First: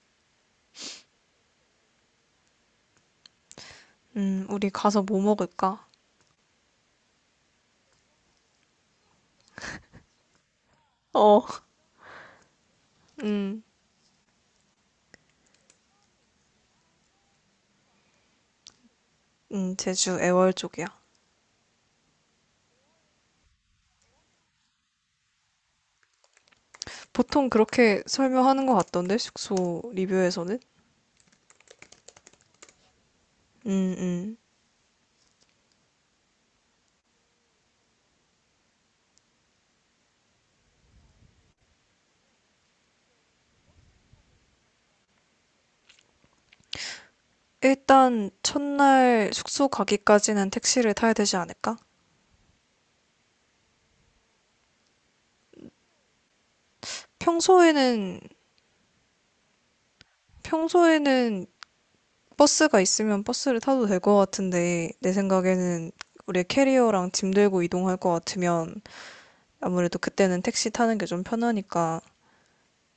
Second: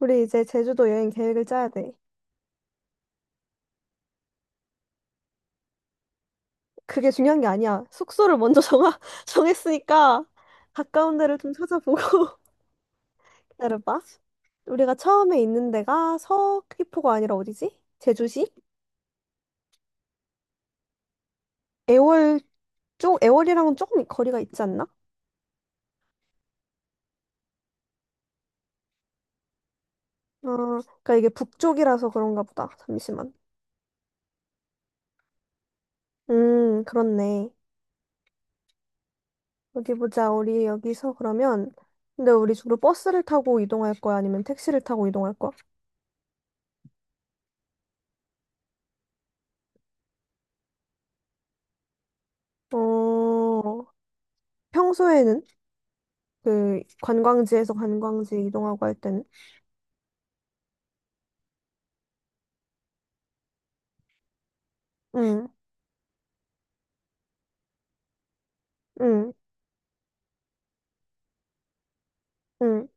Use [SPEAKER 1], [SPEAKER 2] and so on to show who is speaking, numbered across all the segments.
[SPEAKER 1] 우리 이제 제주도 여행 계획을 짜야 돼.
[SPEAKER 2] 우리 가서 뭐 먹을까?
[SPEAKER 1] 그게 중요한 게 아니야. 숙소를 먼저 정했으니까 가까운 데를
[SPEAKER 2] 어,
[SPEAKER 1] 좀 찾아보고
[SPEAKER 2] 음,
[SPEAKER 1] 기다려봐. 우리가 처음에 있는 데가 서귀포가 아니라 어디지? 제주시?
[SPEAKER 2] 제주 애월 쪽이야.
[SPEAKER 1] 애월 쪽, 애월이랑은 조금 거리가 있지 않나? 어,
[SPEAKER 2] 보통 그렇게 설명하는 것 같던데, 숙소 리뷰에서는?
[SPEAKER 1] 그러니까 이게 북쪽이라서 그런가 보다. 잠시만.
[SPEAKER 2] 음, 음.
[SPEAKER 1] 그렇네. 어디 보자. 우리 여기서 그러면 근데 우리 주로 버스를 타고 이동할 거야? 아니면 택시를 타고 이동할 거야?
[SPEAKER 2] 일단, 첫날 숙소 가기까지는 택시를 타야 되지 않을까?
[SPEAKER 1] 어, 평소에는? 그 관광지에서
[SPEAKER 2] 평소에는,
[SPEAKER 1] 관광지 이동하고 할 때는
[SPEAKER 2] 평소에는 버스가 있으면 버스를 타도 될 것 같은데, 내
[SPEAKER 1] 응,
[SPEAKER 2] 생각에는 우리 캐리어랑 짐 들고 이동할 것 같으면,
[SPEAKER 1] 응,
[SPEAKER 2] 아무래도 그때는 택시 타는 게 좀 편하니까,
[SPEAKER 1] 응.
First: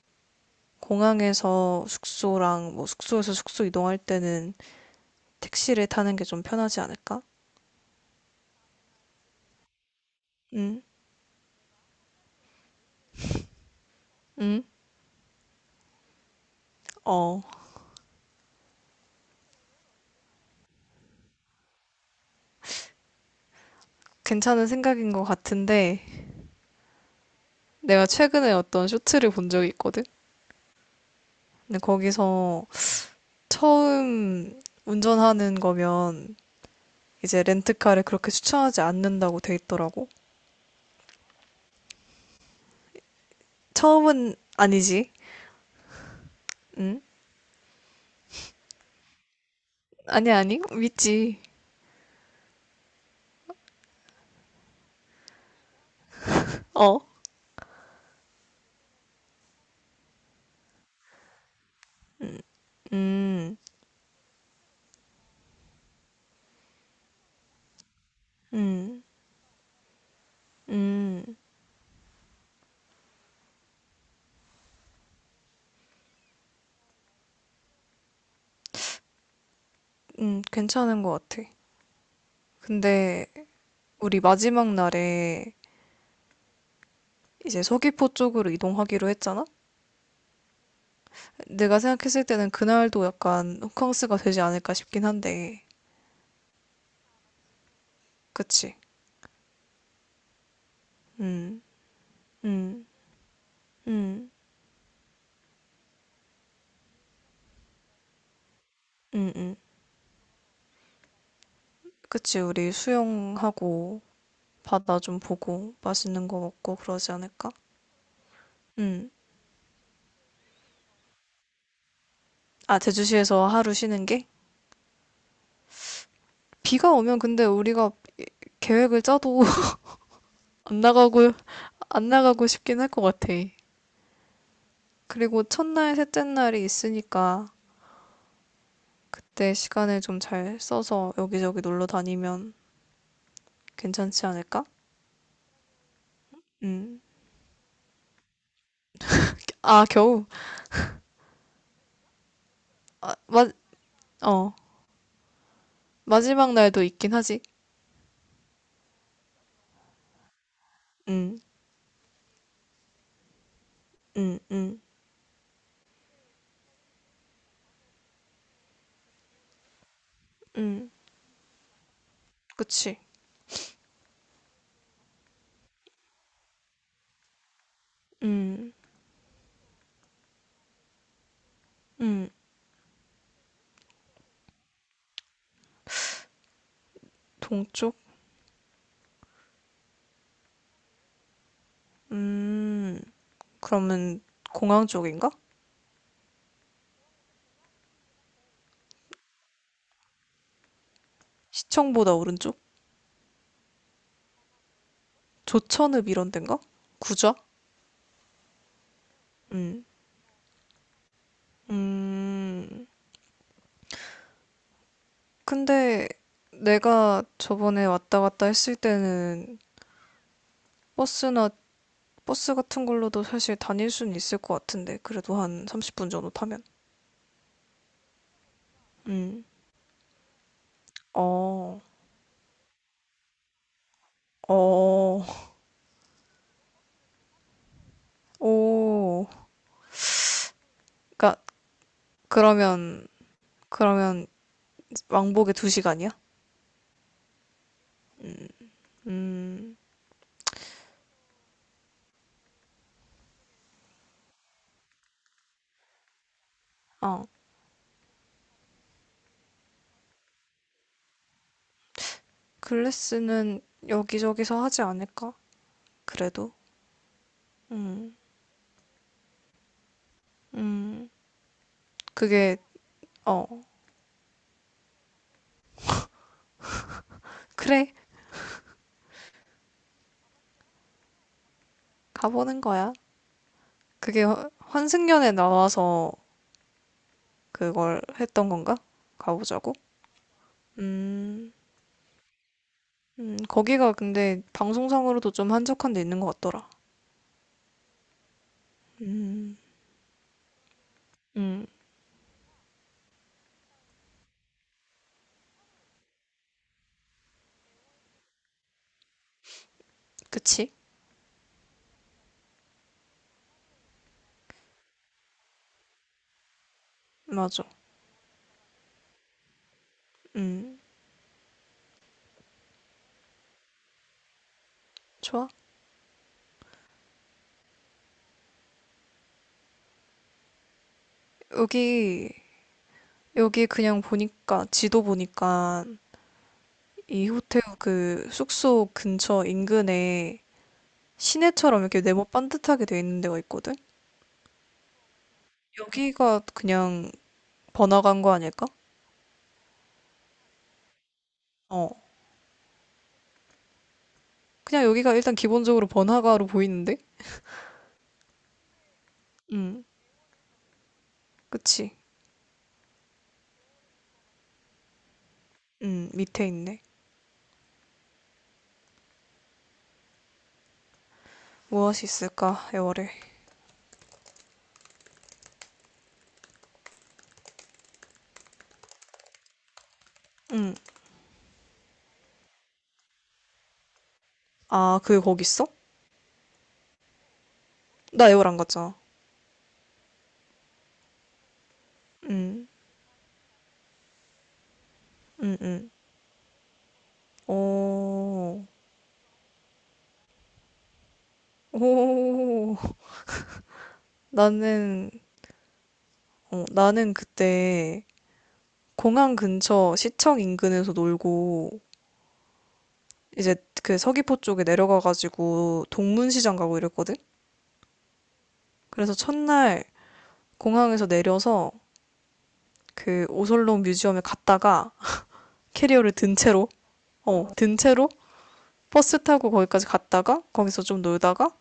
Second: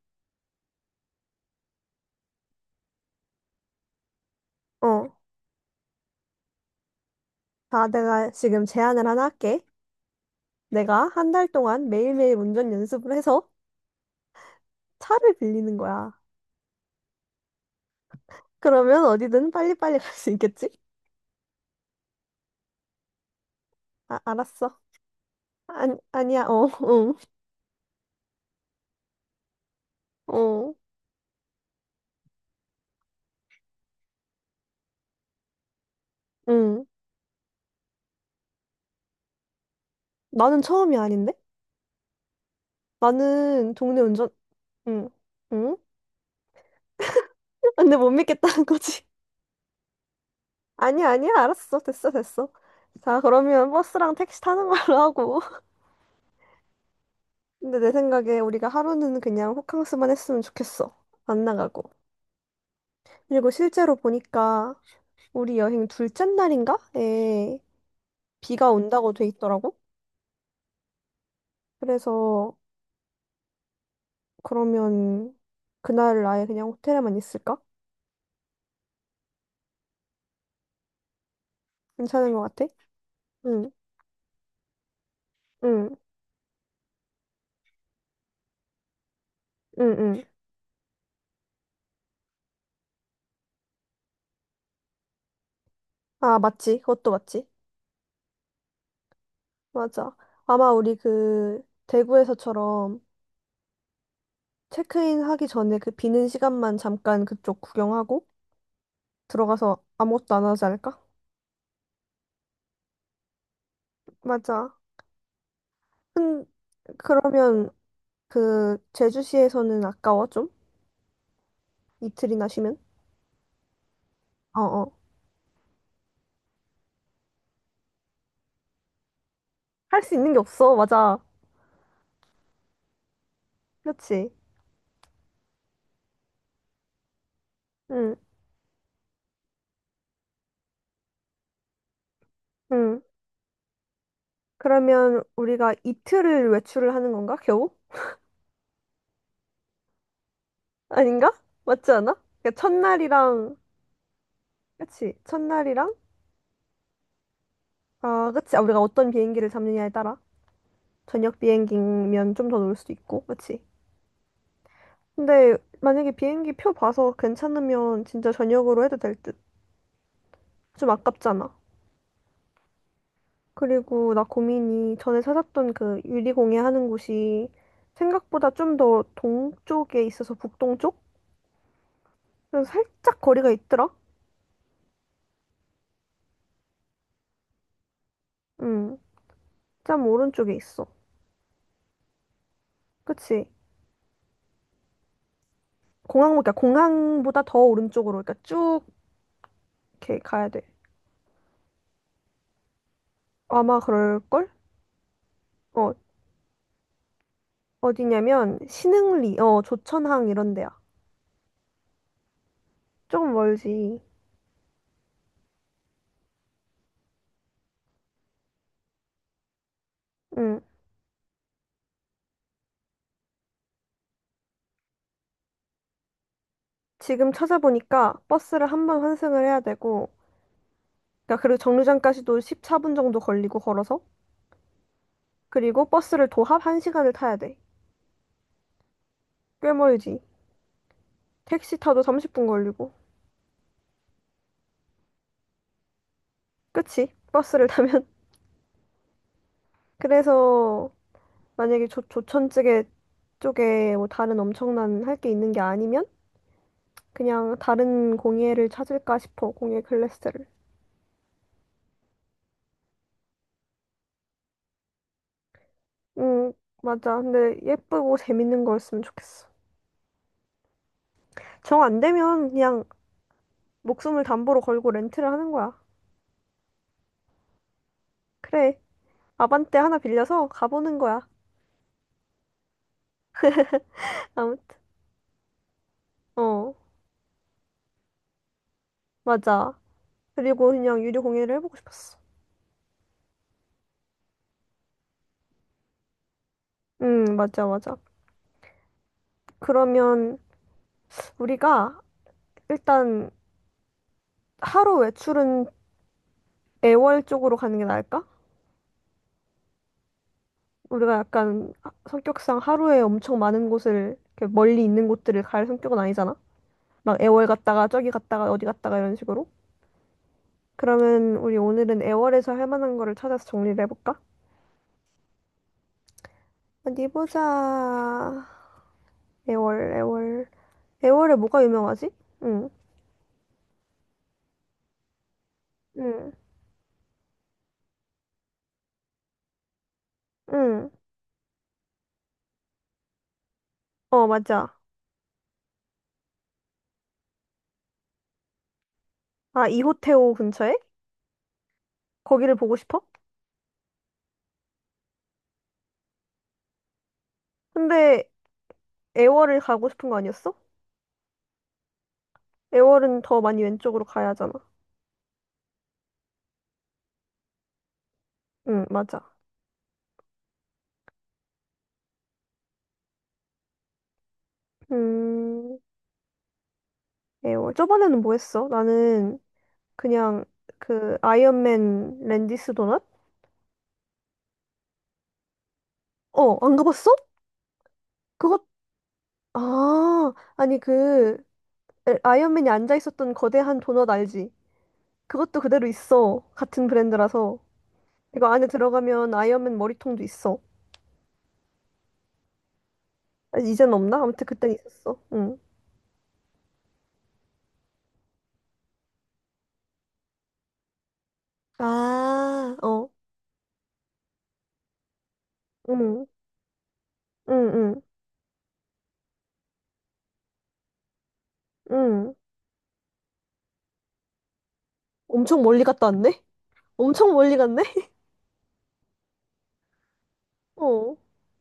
[SPEAKER 2] 공항에서 숙소랑 뭐 숙소에서 숙소 이동할 때는
[SPEAKER 1] 어.
[SPEAKER 2] 택시를 타는 게 좀 편하지 않을까?
[SPEAKER 1] 자, 내가 지금 제안을 하나 할게.
[SPEAKER 2] 응?
[SPEAKER 1] 내가 한 달 동안 매일매일 운전 연습을 해서
[SPEAKER 2] 응?
[SPEAKER 1] 차를 빌리는 거야.
[SPEAKER 2] 어,
[SPEAKER 1] 그러면 어디든 빨리빨리 갈 수 있겠지? 아,
[SPEAKER 2] 괜찮은
[SPEAKER 1] 알았어.
[SPEAKER 2] 생각인 것
[SPEAKER 1] 아니,
[SPEAKER 2] 같은데
[SPEAKER 1] 아니야. 어, 응,
[SPEAKER 2] 내가 최근에 어떤 쇼츠를 본 적이 있거든?
[SPEAKER 1] 어,
[SPEAKER 2] 근데 거기서 처음 운전하는 거면
[SPEAKER 1] 응.
[SPEAKER 2] 이제 렌트카를 그렇게 추천하지 않는다고 돼 있더라고.
[SPEAKER 1] 나는 처음이 아닌데? 나는 동네 운전,
[SPEAKER 2] 처음은
[SPEAKER 1] 응,
[SPEAKER 2] 아니지.
[SPEAKER 1] 응?
[SPEAKER 2] 응?
[SPEAKER 1] 근데 못 믿겠다는 거지.
[SPEAKER 2] 아니, 아니.
[SPEAKER 1] 아니야, 아니야.
[SPEAKER 2] 믿지.
[SPEAKER 1] 알았어. 됐어, 됐어. 자, 그러면 버스랑 택시 타는 걸로 하고.
[SPEAKER 2] 어.
[SPEAKER 1] 근데 내 생각에 우리가 하루는 그냥 호캉스만 했으면 좋겠어. 안 나가고. 그리고
[SPEAKER 2] 음,
[SPEAKER 1] 실제로 보니까 우리 여행 둘째 날인가에 비가
[SPEAKER 2] 음,
[SPEAKER 1] 온다고 돼 있더라고.
[SPEAKER 2] 음,
[SPEAKER 1] 그래서 그러면 그날 아예 그냥 호텔에만 있을까?
[SPEAKER 2] 괜찮은 것 같아.
[SPEAKER 1] 괜찮은 것 같아?
[SPEAKER 2] 근데
[SPEAKER 1] 응,
[SPEAKER 2] 우리 마지막 날에
[SPEAKER 1] 응,
[SPEAKER 2] 이제 서귀포 쪽으로 이동하기로 했잖아?
[SPEAKER 1] 응, 응.
[SPEAKER 2] 내가 생각했을 때는 그날도 약간 호캉스가 되지 않을까 싶긴 한데,
[SPEAKER 1] 아, 맞지. 그것도 맞지.
[SPEAKER 2] 그치?
[SPEAKER 1] 맞아. 아마 우리 그
[SPEAKER 2] 음, 음,
[SPEAKER 1] 대구에서처럼
[SPEAKER 2] 음,
[SPEAKER 1] 체크인 하기 전에 그 비는 시간만 잠깐 그쪽 구경하고
[SPEAKER 2] 음, 음.
[SPEAKER 1] 들어가서 아무것도 안 하지 않을까?
[SPEAKER 2] 그치, 우리 수영하고
[SPEAKER 1] 맞아.
[SPEAKER 2] 바다 좀 보고 맛있는 거
[SPEAKER 1] 근
[SPEAKER 2] 먹고 그러지 않을까?
[SPEAKER 1] 그러면 그
[SPEAKER 2] 음.
[SPEAKER 1] 제주시에서는 아까워 좀? 이틀이나 쉬면?
[SPEAKER 2] 아, 제주시에서 하루 쉬는 게?
[SPEAKER 1] 어어.
[SPEAKER 2] 비가 오면 근데 우리가 계획을 짜도
[SPEAKER 1] 할 수 있는 게 없어.
[SPEAKER 2] 안
[SPEAKER 1] 맞아.
[SPEAKER 2] 나가고, 안 나가고 싶긴 할 것 같아.
[SPEAKER 1] 그렇지.
[SPEAKER 2] 그리고 첫날, 셋째 날이 있으니까
[SPEAKER 1] 응.
[SPEAKER 2] 내 시간을 좀 잘 써서 여기저기 놀러 다니면
[SPEAKER 1] 응.
[SPEAKER 2] 괜찮지 않을까?
[SPEAKER 1] 그러면 우리가 이틀을 외출을
[SPEAKER 2] 음.
[SPEAKER 1] 하는 건가? 겨우?
[SPEAKER 2] 아, 겨우.
[SPEAKER 1] 아닌가? 맞지 않아? 그러니까
[SPEAKER 2] 아, 마,
[SPEAKER 1] 첫날이랑
[SPEAKER 2] 어.
[SPEAKER 1] 그치? 첫날이랑
[SPEAKER 2] 마지막 날도 있긴 하지.
[SPEAKER 1] 아, 그치? 아, 우리가 어떤 비행기를 잡느냐에 따라
[SPEAKER 2] 음,
[SPEAKER 1] 저녁 비행기면 좀 더 놀 수도 있고. 그치?
[SPEAKER 2] 음, 음,
[SPEAKER 1] 근데 만약에 비행기 표 봐서 괜찮으면 진짜 저녁으로 해도 될 듯. 좀
[SPEAKER 2] 음.
[SPEAKER 1] 아깝잖아.
[SPEAKER 2] 그치.
[SPEAKER 1] 그리고 나 고민이 전에 찾았던 그 유리공예 하는 곳이 생각보다
[SPEAKER 2] 음,
[SPEAKER 1] 좀 더 동쪽에 있어서 북동쪽?
[SPEAKER 2] 음.
[SPEAKER 1] 그래서 살짝 거리가 있더라?
[SPEAKER 2] 동쪽?
[SPEAKER 1] 응, 짬 오른쪽에 있어.
[SPEAKER 2] 음.
[SPEAKER 1] 그치?
[SPEAKER 2] 그러면 공항 쪽인가?
[SPEAKER 1] 공항, 그러니까 공항보다 더 오른쪽으로, 그러니까 쭉 이렇게 가야 돼.
[SPEAKER 2] 시청보다 오른쪽?
[SPEAKER 1] 아마 그럴걸? 어,
[SPEAKER 2] 조천읍 이런 데인가? 구좌?
[SPEAKER 1] 어디냐면 신흥리, 어,
[SPEAKER 2] 음,
[SPEAKER 1] 조천항 이런 데야.
[SPEAKER 2] 음.
[SPEAKER 1] 조금 멀지.
[SPEAKER 2] 근데 내가 저번에 왔다 갔다 했을 때는
[SPEAKER 1] 응.
[SPEAKER 2] 버스나 버스 같은 걸로도 사실 다닐 수는 있을 것 같은데, 그래도 한 30분 정도 타면.
[SPEAKER 1] 지금 찾아보니까 버스를 한번 환승을
[SPEAKER 2] 음.
[SPEAKER 1] 해야 되고, 그러니까 그리고
[SPEAKER 2] 어,
[SPEAKER 1] 정류장까지도 14분 정도 걸리고 걸어서.
[SPEAKER 2] 어,
[SPEAKER 1] 그리고 버스를 도합 1시간을 타야 돼.
[SPEAKER 2] 오.
[SPEAKER 1] 꽤 멀지.
[SPEAKER 2] 그러니까,
[SPEAKER 1] 택시 타도 30분 걸리고.
[SPEAKER 2] 그러면, 그러면 왕복에 두 시간이야.
[SPEAKER 1] 그치? 버스를 타면.
[SPEAKER 2] 음,
[SPEAKER 1] 그래서 만약에 조천 쪽에 뭐 다른 엄청난 할 게 있는 게 아니면
[SPEAKER 2] 어.
[SPEAKER 1] 그냥 다른 공예를 찾을까 싶어. 공예 클래스를.
[SPEAKER 2] 글래스는 여기저기서 하지 않을까? 그래도.
[SPEAKER 1] 음, 맞아. 근데
[SPEAKER 2] 음,
[SPEAKER 1] 예쁘고 재밌는 거였으면 좋겠어.
[SPEAKER 2] 음.
[SPEAKER 1] 정 안 되면
[SPEAKER 2] 그게,
[SPEAKER 1] 그냥
[SPEAKER 2] 어.
[SPEAKER 1] 목숨을 담보로 걸고 렌트를 하는 거야.
[SPEAKER 2] 그래,
[SPEAKER 1] 그래. 아반떼 하나 빌려서 가보는 거야.
[SPEAKER 2] 가보는 거야. 그게
[SPEAKER 1] 아무,
[SPEAKER 2] 환승연에 나와서
[SPEAKER 1] 어,
[SPEAKER 2] 그걸 했던 건가? 가보자고?
[SPEAKER 1] 맞아. 그리고 그냥 유료
[SPEAKER 2] 음.
[SPEAKER 1] 공예를 해보고 싶었어.
[SPEAKER 2] 거기가 근데 방송상으로도 좀 한적한 데 있는 것 같더라.
[SPEAKER 1] 맞아, 맞아.
[SPEAKER 2] 음,
[SPEAKER 1] 그러면
[SPEAKER 2] 음,
[SPEAKER 1] 우리가 일단 하루 외출은 애월 쪽으로 가는 게 나을까?
[SPEAKER 2] 그치?
[SPEAKER 1] 우리가 약간 성격상 하루에 엄청 많은 곳을 이렇게 멀리 있는 곳들을 갈 성격은 아니잖아. 막 애월
[SPEAKER 2] 맞아.
[SPEAKER 1] 갔다가 저기 갔다가 어디 갔다가 이런 식으로.
[SPEAKER 2] 음,
[SPEAKER 1] 그러면 우리 오늘은 애월에서 할 만한 거를 찾아서 정리를 해볼까?
[SPEAKER 2] 좋아.
[SPEAKER 1] 어디 보자. 애월, 애월. 애월에 뭐가 유명하지?
[SPEAKER 2] 여기,
[SPEAKER 1] 응,
[SPEAKER 2] 여기 그냥 보니까, 지도 보니까,
[SPEAKER 1] 응,
[SPEAKER 2] 이 호텔 그 숙소 근처 인근에
[SPEAKER 1] 응.
[SPEAKER 2] 시내처럼 이렇게 네모 반듯하게 돼 있는 데가 있거든?
[SPEAKER 1] 어, 맞아.
[SPEAKER 2] 여기가 그냥 번화가인 거 아닐까?
[SPEAKER 1] 아, 이호태오 근처에?
[SPEAKER 2] 어.
[SPEAKER 1] 거기를 보고 싶어?
[SPEAKER 2] 그냥 여기가 일단 기본적으로 번화가로 보이는데?
[SPEAKER 1] 근데 애월을
[SPEAKER 2] 음,
[SPEAKER 1] 가고 싶은 거 아니었어?
[SPEAKER 2] 그치?
[SPEAKER 1] 애월은 더 많이 왼쪽으로 가야 하잖아.
[SPEAKER 2] 밑에 있네.
[SPEAKER 1] 응, 맞아.
[SPEAKER 2] 무엇이 있을까, 애월에.
[SPEAKER 1] 음, 애월. 저번에는 뭐 했어? 나는 그냥
[SPEAKER 2] 음.
[SPEAKER 1] 그 아이언맨 랜디스 도넛?
[SPEAKER 2] 아, 그게 거기 있어?
[SPEAKER 1] 어, 안 가봤어?
[SPEAKER 2] 나 에어안
[SPEAKER 1] 그거,
[SPEAKER 2] 갔잖아.
[SPEAKER 1] 아, 아니 그
[SPEAKER 2] 응,
[SPEAKER 1] 아이언맨이 앉아 있었던 거대한 도넛 알지?
[SPEAKER 2] 응,
[SPEAKER 1] 그것도 그대로
[SPEAKER 2] 응.
[SPEAKER 1] 있어. 같은 브랜드라서. 이거
[SPEAKER 2] 오,
[SPEAKER 1] 안에 들어가면 아이언맨 머리통도 있어.
[SPEAKER 2] 오.
[SPEAKER 1] 아, 이젠 없나? 아무튼 그땐
[SPEAKER 2] 나는,
[SPEAKER 1] 있었어. 응.
[SPEAKER 2] 어, 나는 그때 공항 근처 시청 인근에서 놀고,
[SPEAKER 1] 아, 어.
[SPEAKER 2] 이제 그 서귀포 쪽에 내려가가지고
[SPEAKER 1] 응.
[SPEAKER 2] 동문시장 가고 이랬거든?
[SPEAKER 1] 응, 응,
[SPEAKER 2] 그래서 첫날 공항에서 내려서
[SPEAKER 1] 응.
[SPEAKER 2] 그 오설록 뮤지엄에 갔다가
[SPEAKER 1] 엄청 멀리 갔다
[SPEAKER 2] 캐리어를 든
[SPEAKER 1] 왔네?
[SPEAKER 2] 채로,
[SPEAKER 1] 엄청
[SPEAKER 2] 어,
[SPEAKER 1] 멀리
[SPEAKER 2] 든
[SPEAKER 1] 갔네?
[SPEAKER 2] 채로 버스 타고 거기까지 갔다가 거기서 좀
[SPEAKER 1] 어,
[SPEAKER 2] 놀다가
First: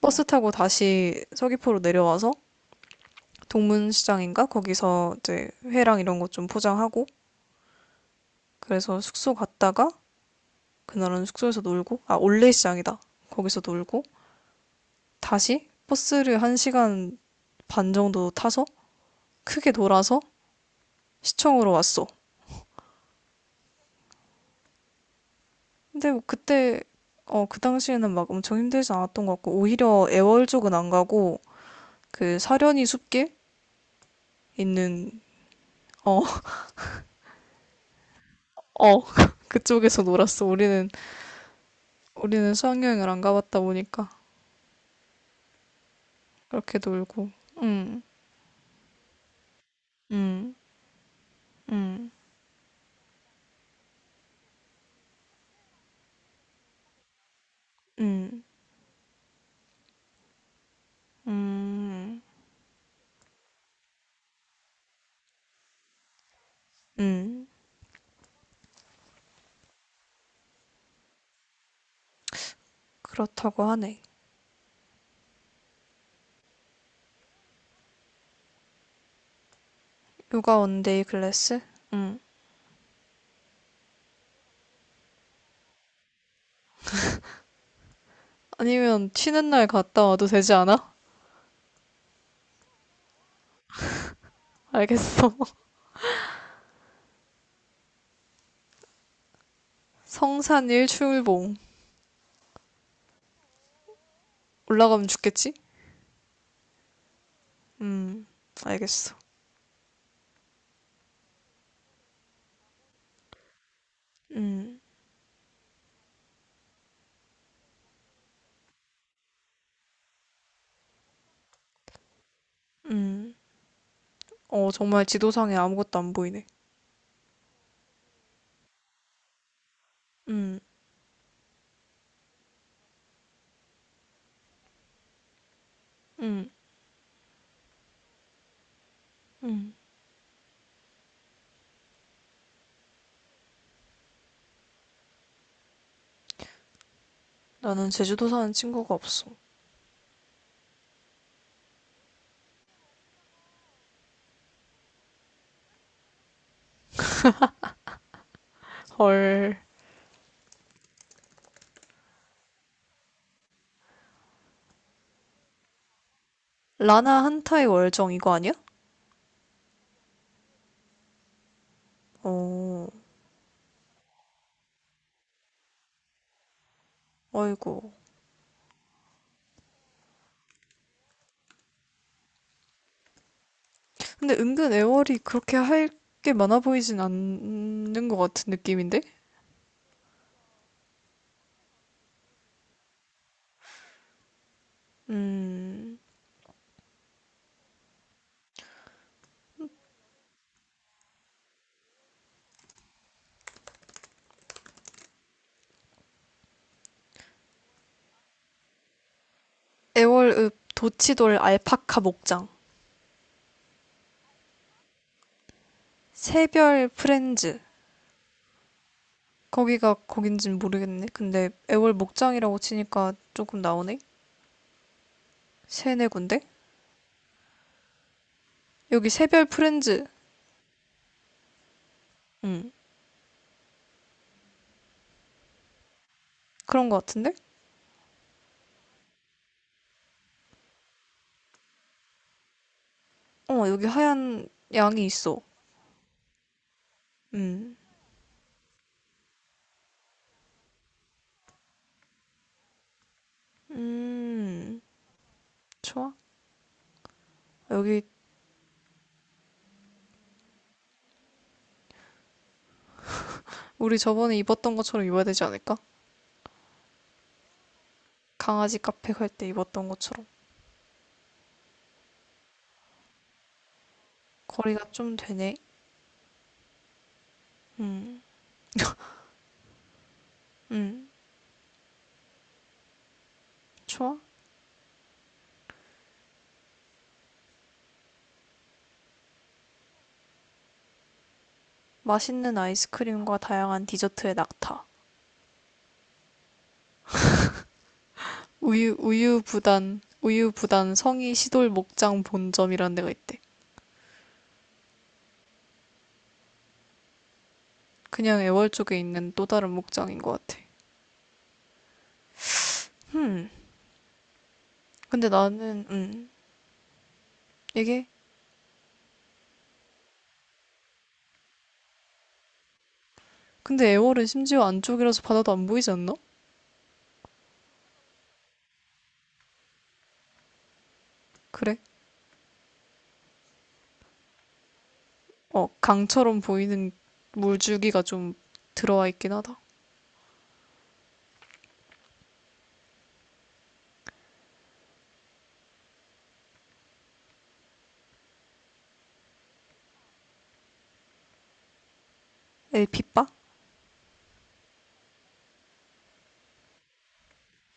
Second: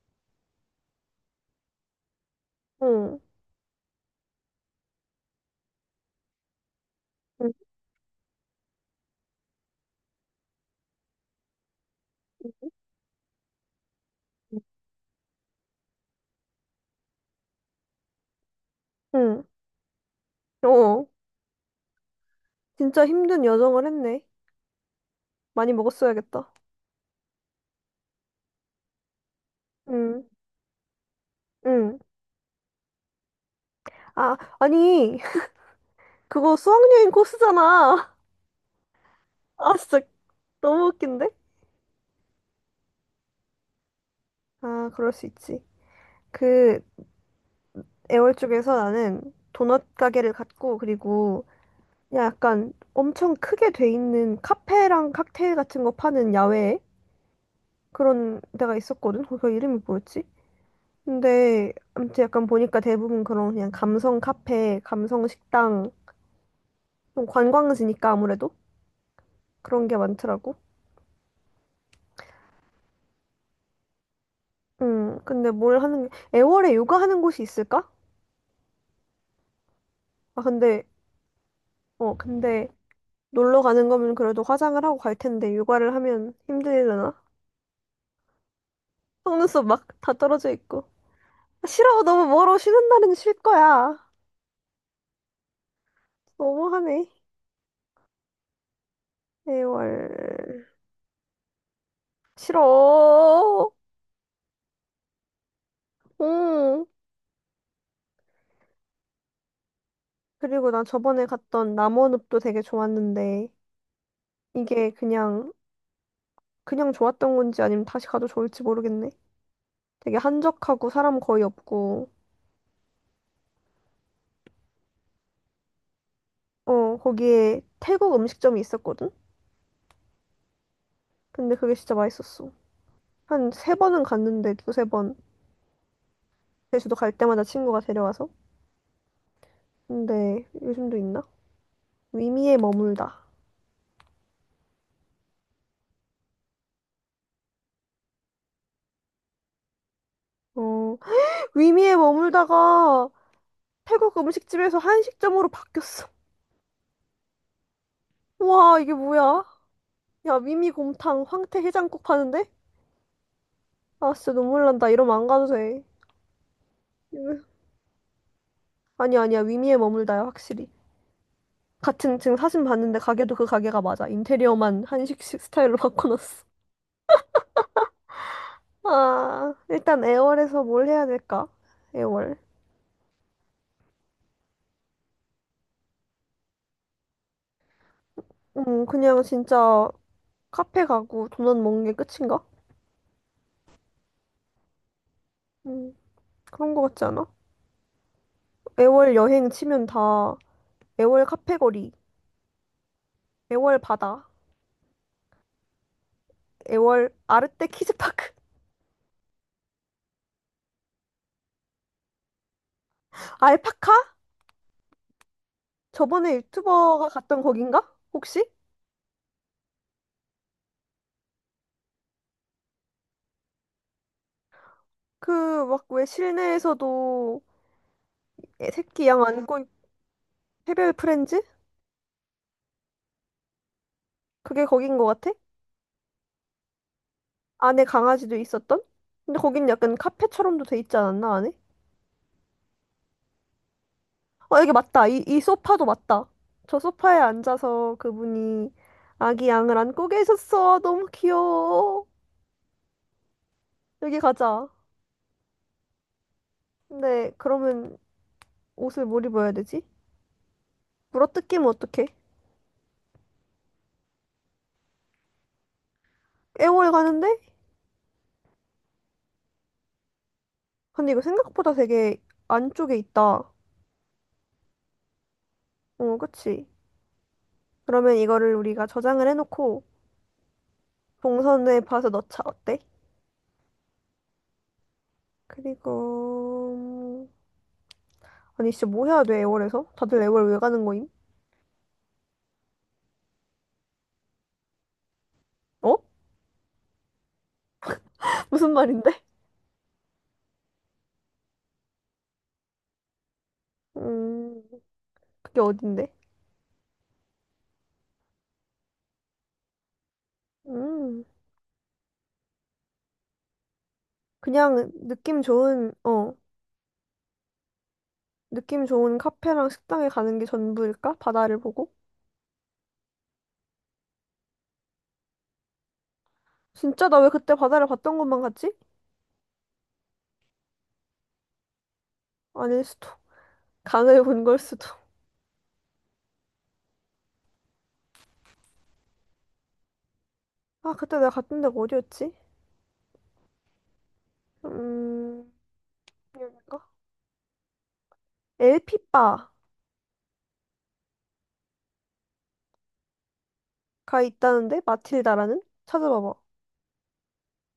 [SPEAKER 2] 버스 타고 다시 서귀포로 내려와서
[SPEAKER 1] 응,
[SPEAKER 2] 동문시장인가? 거기서 이제 회랑 이런 것 좀 포장하고
[SPEAKER 1] 응,
[SPEAKER 2] 그래서 숙소 갔다가 그날은 숙소에서 놀고 아 올레시장이다. 거기서 놀고
[SPEAKER 1] 응.
[SPEAKER 2] 다시 버스를 1시간 반 정도 타서
[SPEAKER 1] 응.
[SPEAKER 2] 크게 돌아서
[SPEAKER 1] 어,
[SPEAKER 2] 시청으로 왔어.
[SPEAKER 1] 진짜 힘든 여정을 했네. 많이
[SPEAKER 2] 근데 뭐
[SPEAKER 1] 먹었어야겠다.
[SPEAKER 2] 그때 어 그 당시에는 막 엄청 힘들지 않았던 것 같고 오히려
[SPEAKER 1] 응,
[SPEAKER 2] 애월 쪽은 안 가고
[SPEAKER 1] 응.
[SPEAKER 2] 그 사려니 숲길
[SPEAKER 1] 아,
[SPEAKER 2] 있는
[SPEAKER 1] 아니,
[SPEAKER 2] 어
[SPEAKER 1] 그거 수학여행 코스잖아.
[SPEAKER 2] 어,
[SPEAKER 1] 아, 진짜
[SPEAKER 2] 그쪽에서 놀았어.
[SPEAKER 1] 너무
[SPEAKER 2] 우리는
[SPEAKER 1] 웃긴데?
[SPEAKER 2] 우리는 수학여행을 안 가봤다 보니까
[SPEAKER 1] 아, 그럴 수 있지.
[SPEAKER 2] 그렇게
[SPEAKER 1] 그,
[SPEAKER 2] 놀고 음.
[SPEAKER 1] 애월 쪽에서 나는 도넛 가게를
[SPEAKER 2] 음,
[SPEAKER 1] 갔고, 그리고
[SPEAKER 2] 음,
[SPEAKER 1] 그냥 약간 엄청 크게 돼 있는 카페랑 칵테일 같은 거 파는 야외 그런
[SPEAKER 2] 음,
[SPEAKER 1] 데가 있었거든. 거기 이름이 뭐였지?
[SPEAKER 2] 음, 음.
[SPEAKER 1] 근데
[SPEAKER 2] 음,
[SPEAKER 1] 아무튼 약간 보니까 대부분 그런 그냥 감성 카페, 감성 식당,
[SPEAKER 2] 음, 음, 음, 음, 음, 음, 음, 음, 음, 음, 음,
[SPEAKER 1] 좀
[SPEAKER 2] 음, 음,
[SPEAKER 1] 관광지니까 아무래도 그런 게 많더라고.
[SPEAKER 2] 그렇다고 하네.
[SPEAKER 1] 근데 뭘 하는 게 애월에 요가 하는 곳이 있을까? 아,
[SPEAKER 2] 요가
[SPEAKER 1] 근데
[SPEAKER 2] 원데이 클래스?
[SPEAKER 1] 어,
[SPEAKER 2] 음.
[SPEAKER 1] 근데 놀러 가는 거면 그래도 화장을 하고 갈 텐데 요가를 하면 힘들려나?
[SPEAKER 2] 아니면 쉬는
[SPEAKER 1] 속눈썹
[SPEAKER 2] 날
[SPEAKER 1] 막
[SPEAKER 2] 갔다
[SPEAKER 1] 다
[SPEAKER 2] 와도
[SPEAKER 1] 떨어져
[SPEAKER 2] 되지
[SPEAKER 1] 있고.
[SPEAKER 2] 않아?
[SPEAKER 1] 아, 싫어, 너무 멀어. 쉬는 날은 쉴 거야.
[SPEAKER 2] 알겠어.
[SPEAKER 1] 너무하네. 애월
[SPEAKER 2] 성산 일출봉.
[SPEAKER 1] 싫어.
[SPEAKER 2] 올라가면 죽겠지?
[SPEAKER 1] 음.
[SPEAKER 2] 음, 알겠어.
[SPEAKER 1] 그리고 나 저번에 갔던 남원읍도 되게 좋았는데
[SPEAKER 2] 음,
[SPEAKER 1] 이게 그냥 그냥 좋았던 건지 아니면 다시 가도 좋을지 모르겠네. 되게 한적하고 사람 거의 없고
[SPEAKER 2] 음. 어, 정말 지도상에 아무것도 안 보이네.
[SPEAKER 1] 어 거기에 태국 음식점이 있었거든.
[SPEAKER 2] 음,
[SPEAKER 1] 근데 그게 진짜 맛있었어. 한 세 번은 갔는데 두세 번
[SPEAKER 2] 음,
[SPEAKER 1] 제주도 갈 때마다 친구가 데려와서.
[SPEAKER 2] 음.
[SPEAKER 1] 근데 요즘도 있나? 위미에 머물다.
[SPEAKER 2] 나는 제주도 사는 친구가 없어.
[SPEAKER 1] 어 위미에 머물다가 태국 음식집에서 한식점으로 바뀌었어. 와 이게 뭐야?
[SPEAKER 2] 헐.
[SPEAKER 1] 야 위미 곰탕, 황태 해장국 파는데? 아 진짜 눈물 난다. 이러면 안 가도 돼.
[SPEAKER 2] 라나 한타의 월정 이거 아니야?
[SPEAKER 1] 아니 아니야 위미에 머물다야 확실히 같은 지금 사진
[SPEAKER 2] 어,
[SPEAKER 1] 봤는데 가게도 그 가게가 맞아 인테리어만 한식식 스타일로 바꿔놨어
[SPEAKER 2] 아이고.
[SPEAKER 1] 아 일단 애월에서 뭘 해야 될까 애월
[SPEAKER 2] 근데 은근 애월이 그렇게 할 게 많아 보이진 않는 것 같은 느낌인데?
[SPEAKER 1] 그냥 진짜 카페 가고 도넛 먹는 게 끝인가 음
[SPEAKER 2] 음,
[SPEAKER 1] 그런 거 같지 않아 애월 여행 치면 다 애월 카페 거리 애월 바다 애월 아르떼 키즈파크
[SPEAKER 2] 애월읍 도치돌 알파카 목장.
[SPEAKER 1] 알파카 저번에
[SPEAKER 2] 새별
[SPEAKER 1] 유튜버가 갔던
[SPEAKER 2] 프렌즈.
[SPEAKER 1] 거긴가 혹시
[SPEAKER 2] 거기가 거긴진 모르겠네. 근데 애월 목장이라고 치니까 조금 나오네?
[SPEAKER 1] 그 막 왜
[SPEAKER 2] 세네 군데?
[SPEAKER 1] 실내에서도 애- 새끼
[SPEAKER 2] 여기
[SPEAKER 1] 양
[SPEAKER 2] 새별
[SPEAKER 1] 안고
[SPEAKER 2] 프렌즈.
[SPEAKER 1] 해별 프렌즈?
[SPEAKER 2] 음,
[SPEAKER 1] 그게 거긴 것 같아?
[SPEAKER 2] 그런 것 같은데?
[SPEAKER 1] 안에 강아지도 있었던? 근데 거긴 약간 카페처럼도 돼 있지 않았나, 안에?
[SPEAKER 2] 어, 여기 하얀
[SPEAKER 1] 어, 여기
[SPEAKER 2] 양이
[SPEAKER 1] 맞다. 이,
[SPEAKER 2] 있어.
[SPEAKER 1] 이 소파도 맞다. 저 소파에
[SPEAKER 2] 음,
[SPEAKER 1] 앉아서 그분이 아기 양을 안고 계셨어. 너무 귀여워. 여기 가자.
[SPEAKER 2] 음, 좋아.
[SPEAKER 1] 근데 그러면
[SPEAKER 2] 여기
[SPEAKER 1] 옷을 뭘 입어야 되지? 물어뜯기면 어떡해?
[SPEAKER 2] 우리 저번에 입었던 것처럼 입어야 되지 않을까?
[SPEAKER 1] 애월 가는데?
[SPEAKER 2] 강아지 카페 갈 때 입었던 것처럼.
[SPEAKER 1] 근데 이거 생각보다 되게 안쪽에 있다.
[SPEAKER 2] 거리가 좀 되네.
[SPEAKER 1] 어, 그치? 그러면
[SPEAKER 2] 음,
[SPEAKER 1] 이거를 우리가 저장을 해놓고
[SPEAKER 2] 음,
[SPEAKER 1] 동선에 봐서 넣자. 어때?
[SPEAKER 2] 좋아.
[SPEAKER 1] 그리고 아니 진짜 뭐 해야 돼 애월에서? 다들 애월 왜 가는 거임?
[SPEAKER 2] 맛있는 아이스크림과 다양한 디저트의 낙타.
[SPEAKER 1] 어? 무슨 말인데?
[SPEAKER 2] 우유부단 성이 시돌 목장 본점이라는 데가 있대.
[SPEAKER 1] 음 그게 어딘데?
[SPEAKER 2] 그냥 애월 쪽에 있는 또 다른 목장인 것 같아.
[SPEAKER 1] 음
[SPEAKER 2] 흠,
[SPEAKER 1] 그냥
[SPEAKER 2] 근데
[SPEAKER 1] 느낌
[SPEAKER 2] 나는,
[SPEAKER 1] 좋은 어
[SPEAKER 2] 이게?
[SPEAKER 1] 느낌 좋은 카페랑 식당에 가는 게 전부일까? 바다를 보고?
[SPEAKER 2] 근데 애월은 심지어 안쪽이라서 바다도 안 보이지 않나?
[SPEAKER 1] 진짜 나 왜 그때 바다를 봤던 것만 같지?
[SPEAKER 2] 그래.
[SPEAKER 1] 아닐 수도 강을 본 걸 수도
[SPEAKER 2] 어, 강처럼 보이는 물줄기가 좀 들어와 있긴 하다.
[SPEAKER 1] 아 그때 내가 갔던 데가 어디였지? 음 여기가? 엘피바가
[SPEAKER 2] 엘피빠?
[SPEAKER 1] 있다는데 마틸다라는? 찾아봐봐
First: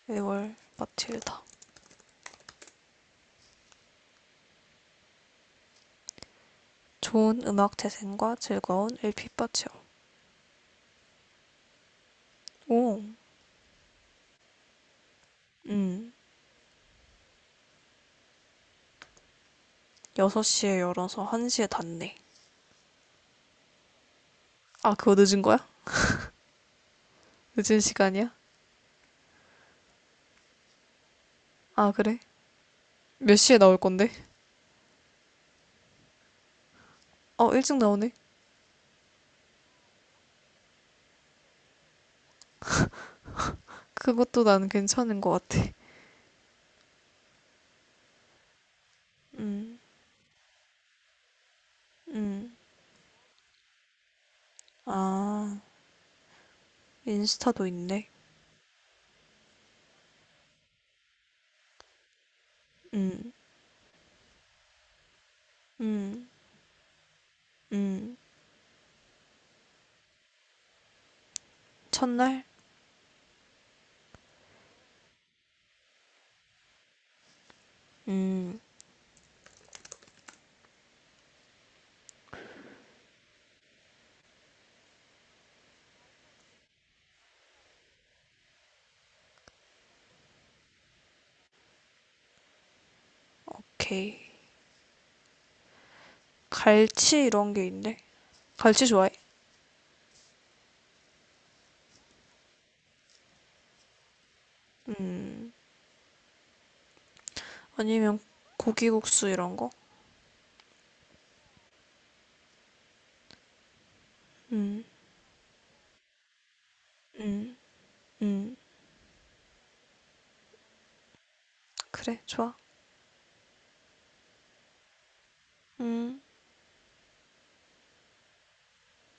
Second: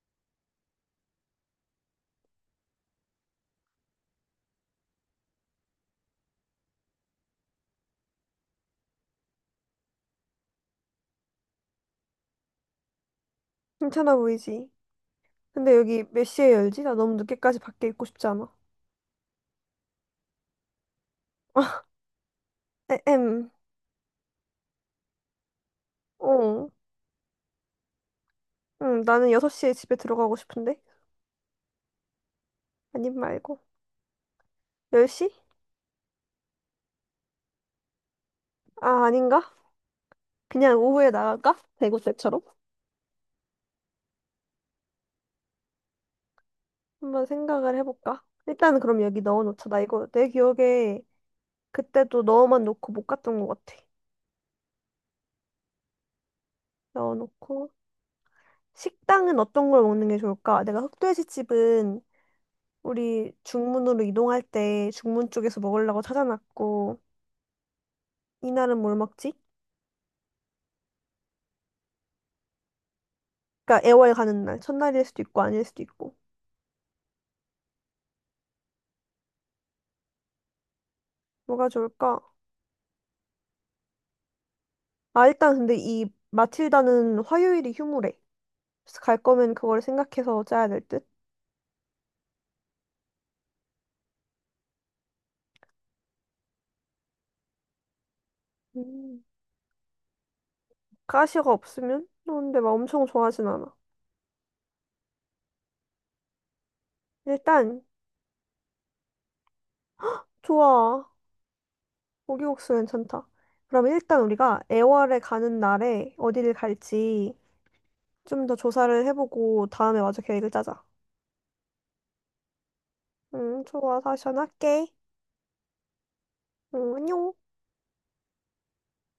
[SPEAKER 2] 애월 마틸다. 좋은 음악 재생과 즐거운 엘피 파티요. 오,
[SPEAKER 1] 괜찮아 보이지? 근데 여기
[SPEAKER 2] 음.
[SPEAKER 1] 몇 시에 열지? 나 너무 늦게까지 밖에 있고 싶지 않아.
[SPEAKER 2] 6시에 열어서 1시에 닫네.
[SPEAKER 1] 에엠.
[SPEAKER 2] 아, 그거 늦은 거야?
[SPEAKER 1] 어.
[SPEAKER 2] 늦은 시간이야?
[SPEAKER 1] 응, 나는 6시에 집에 들어가고 싶은데.
[SPEAKER 2] 아, 그래?
[SPEAKER 1] 아님
[SPEAKER 2] 몇 시에
[SPEAKER 1] 말고.
[SPEAKER 2] 나올 건데?
[SPEAKER 1] 10시?
[SPEAKER 2] 어, 일찍 나오네.
[SPEAKER 1] 아, 아닌가? 그냥 오후에 나갈까? 대구 때처럼?
[SPEAKER 2] 그것도 난 괜찮은 것 같아.
[SPEAKER 1] 한번 생각을 해볼까? 일단은 그럼 여기 넣어놓자.
[SPEAKER 2] 음,
[SPEAKER 1] 나 이거 내 기억에 그때도
[SPEAKER 2] 음.
[SPEAKER 1] 넣어만 놓고 못 갔던 것 같아.
[SPEAKER 2] 아, 인스타도
[SPEAKER 1] 넣어놓고.
[SPEAKER 2] 있네.
[SPEAKER 1] 식당은 어떤 걸 먹는 게 좋을까? 내가 흑돼지집은 우리
[SPEAKER 2] 음,
[SPEAKER 1] 중문으로 이동할 때 중문 쪽에서 먹으려고
[SPEAKER 2] 음,
[SPEAKER 1] 찾아놨고,
[SPEAKER 2] 음.
[SPEAKER 1] 이날은 뭘 먹지?
[SPEAKER 2] 첫날?
[SPEAKER 1] 그러니까 애월 가는 날, 첫날일 수도 있고 아닐 수도 있고.
[SPEAKER 2] 음,
[SPEAKER 1] 뭐가 좋을까? 아, 일단 근데 이 마틸다는 화요일이 휴무래. 그래서 갈 거면 그걸 생각해서 짜야 될 듯?
[SPEAKER 2] 오케이. 갈치 이런 게 있네. 갈치 좋아해?
[SPEAKER 1] 음. 가시가 없으면? 너 근데 막 엄청 좋아하진 않아. 일단,
[SPEAKER 2] 아니면 고기국수 이런 거?
[SPEAKER 1] 좋아. 고기국수 괜찮다. 그러면 일단 우리가
[SPEAKER 2] 음,
[SPEAKER 1] 애월에 가는 날에 어디를 갈지
[SPEAKER 2] 음,
[SPEAKER 1] 좀 더
[SPEAKER 2] 음.
[SPEAKER 1] 조사를 해보고 다음에 마저 계획을 짜자.
[SPEAKER 2] 그래, 좋아.
[SPEAKER 1] 응, 좋아. 다시 전화할게.
[SPEAKER 2] 음.
[SPEAKER 1] 응, 안녕.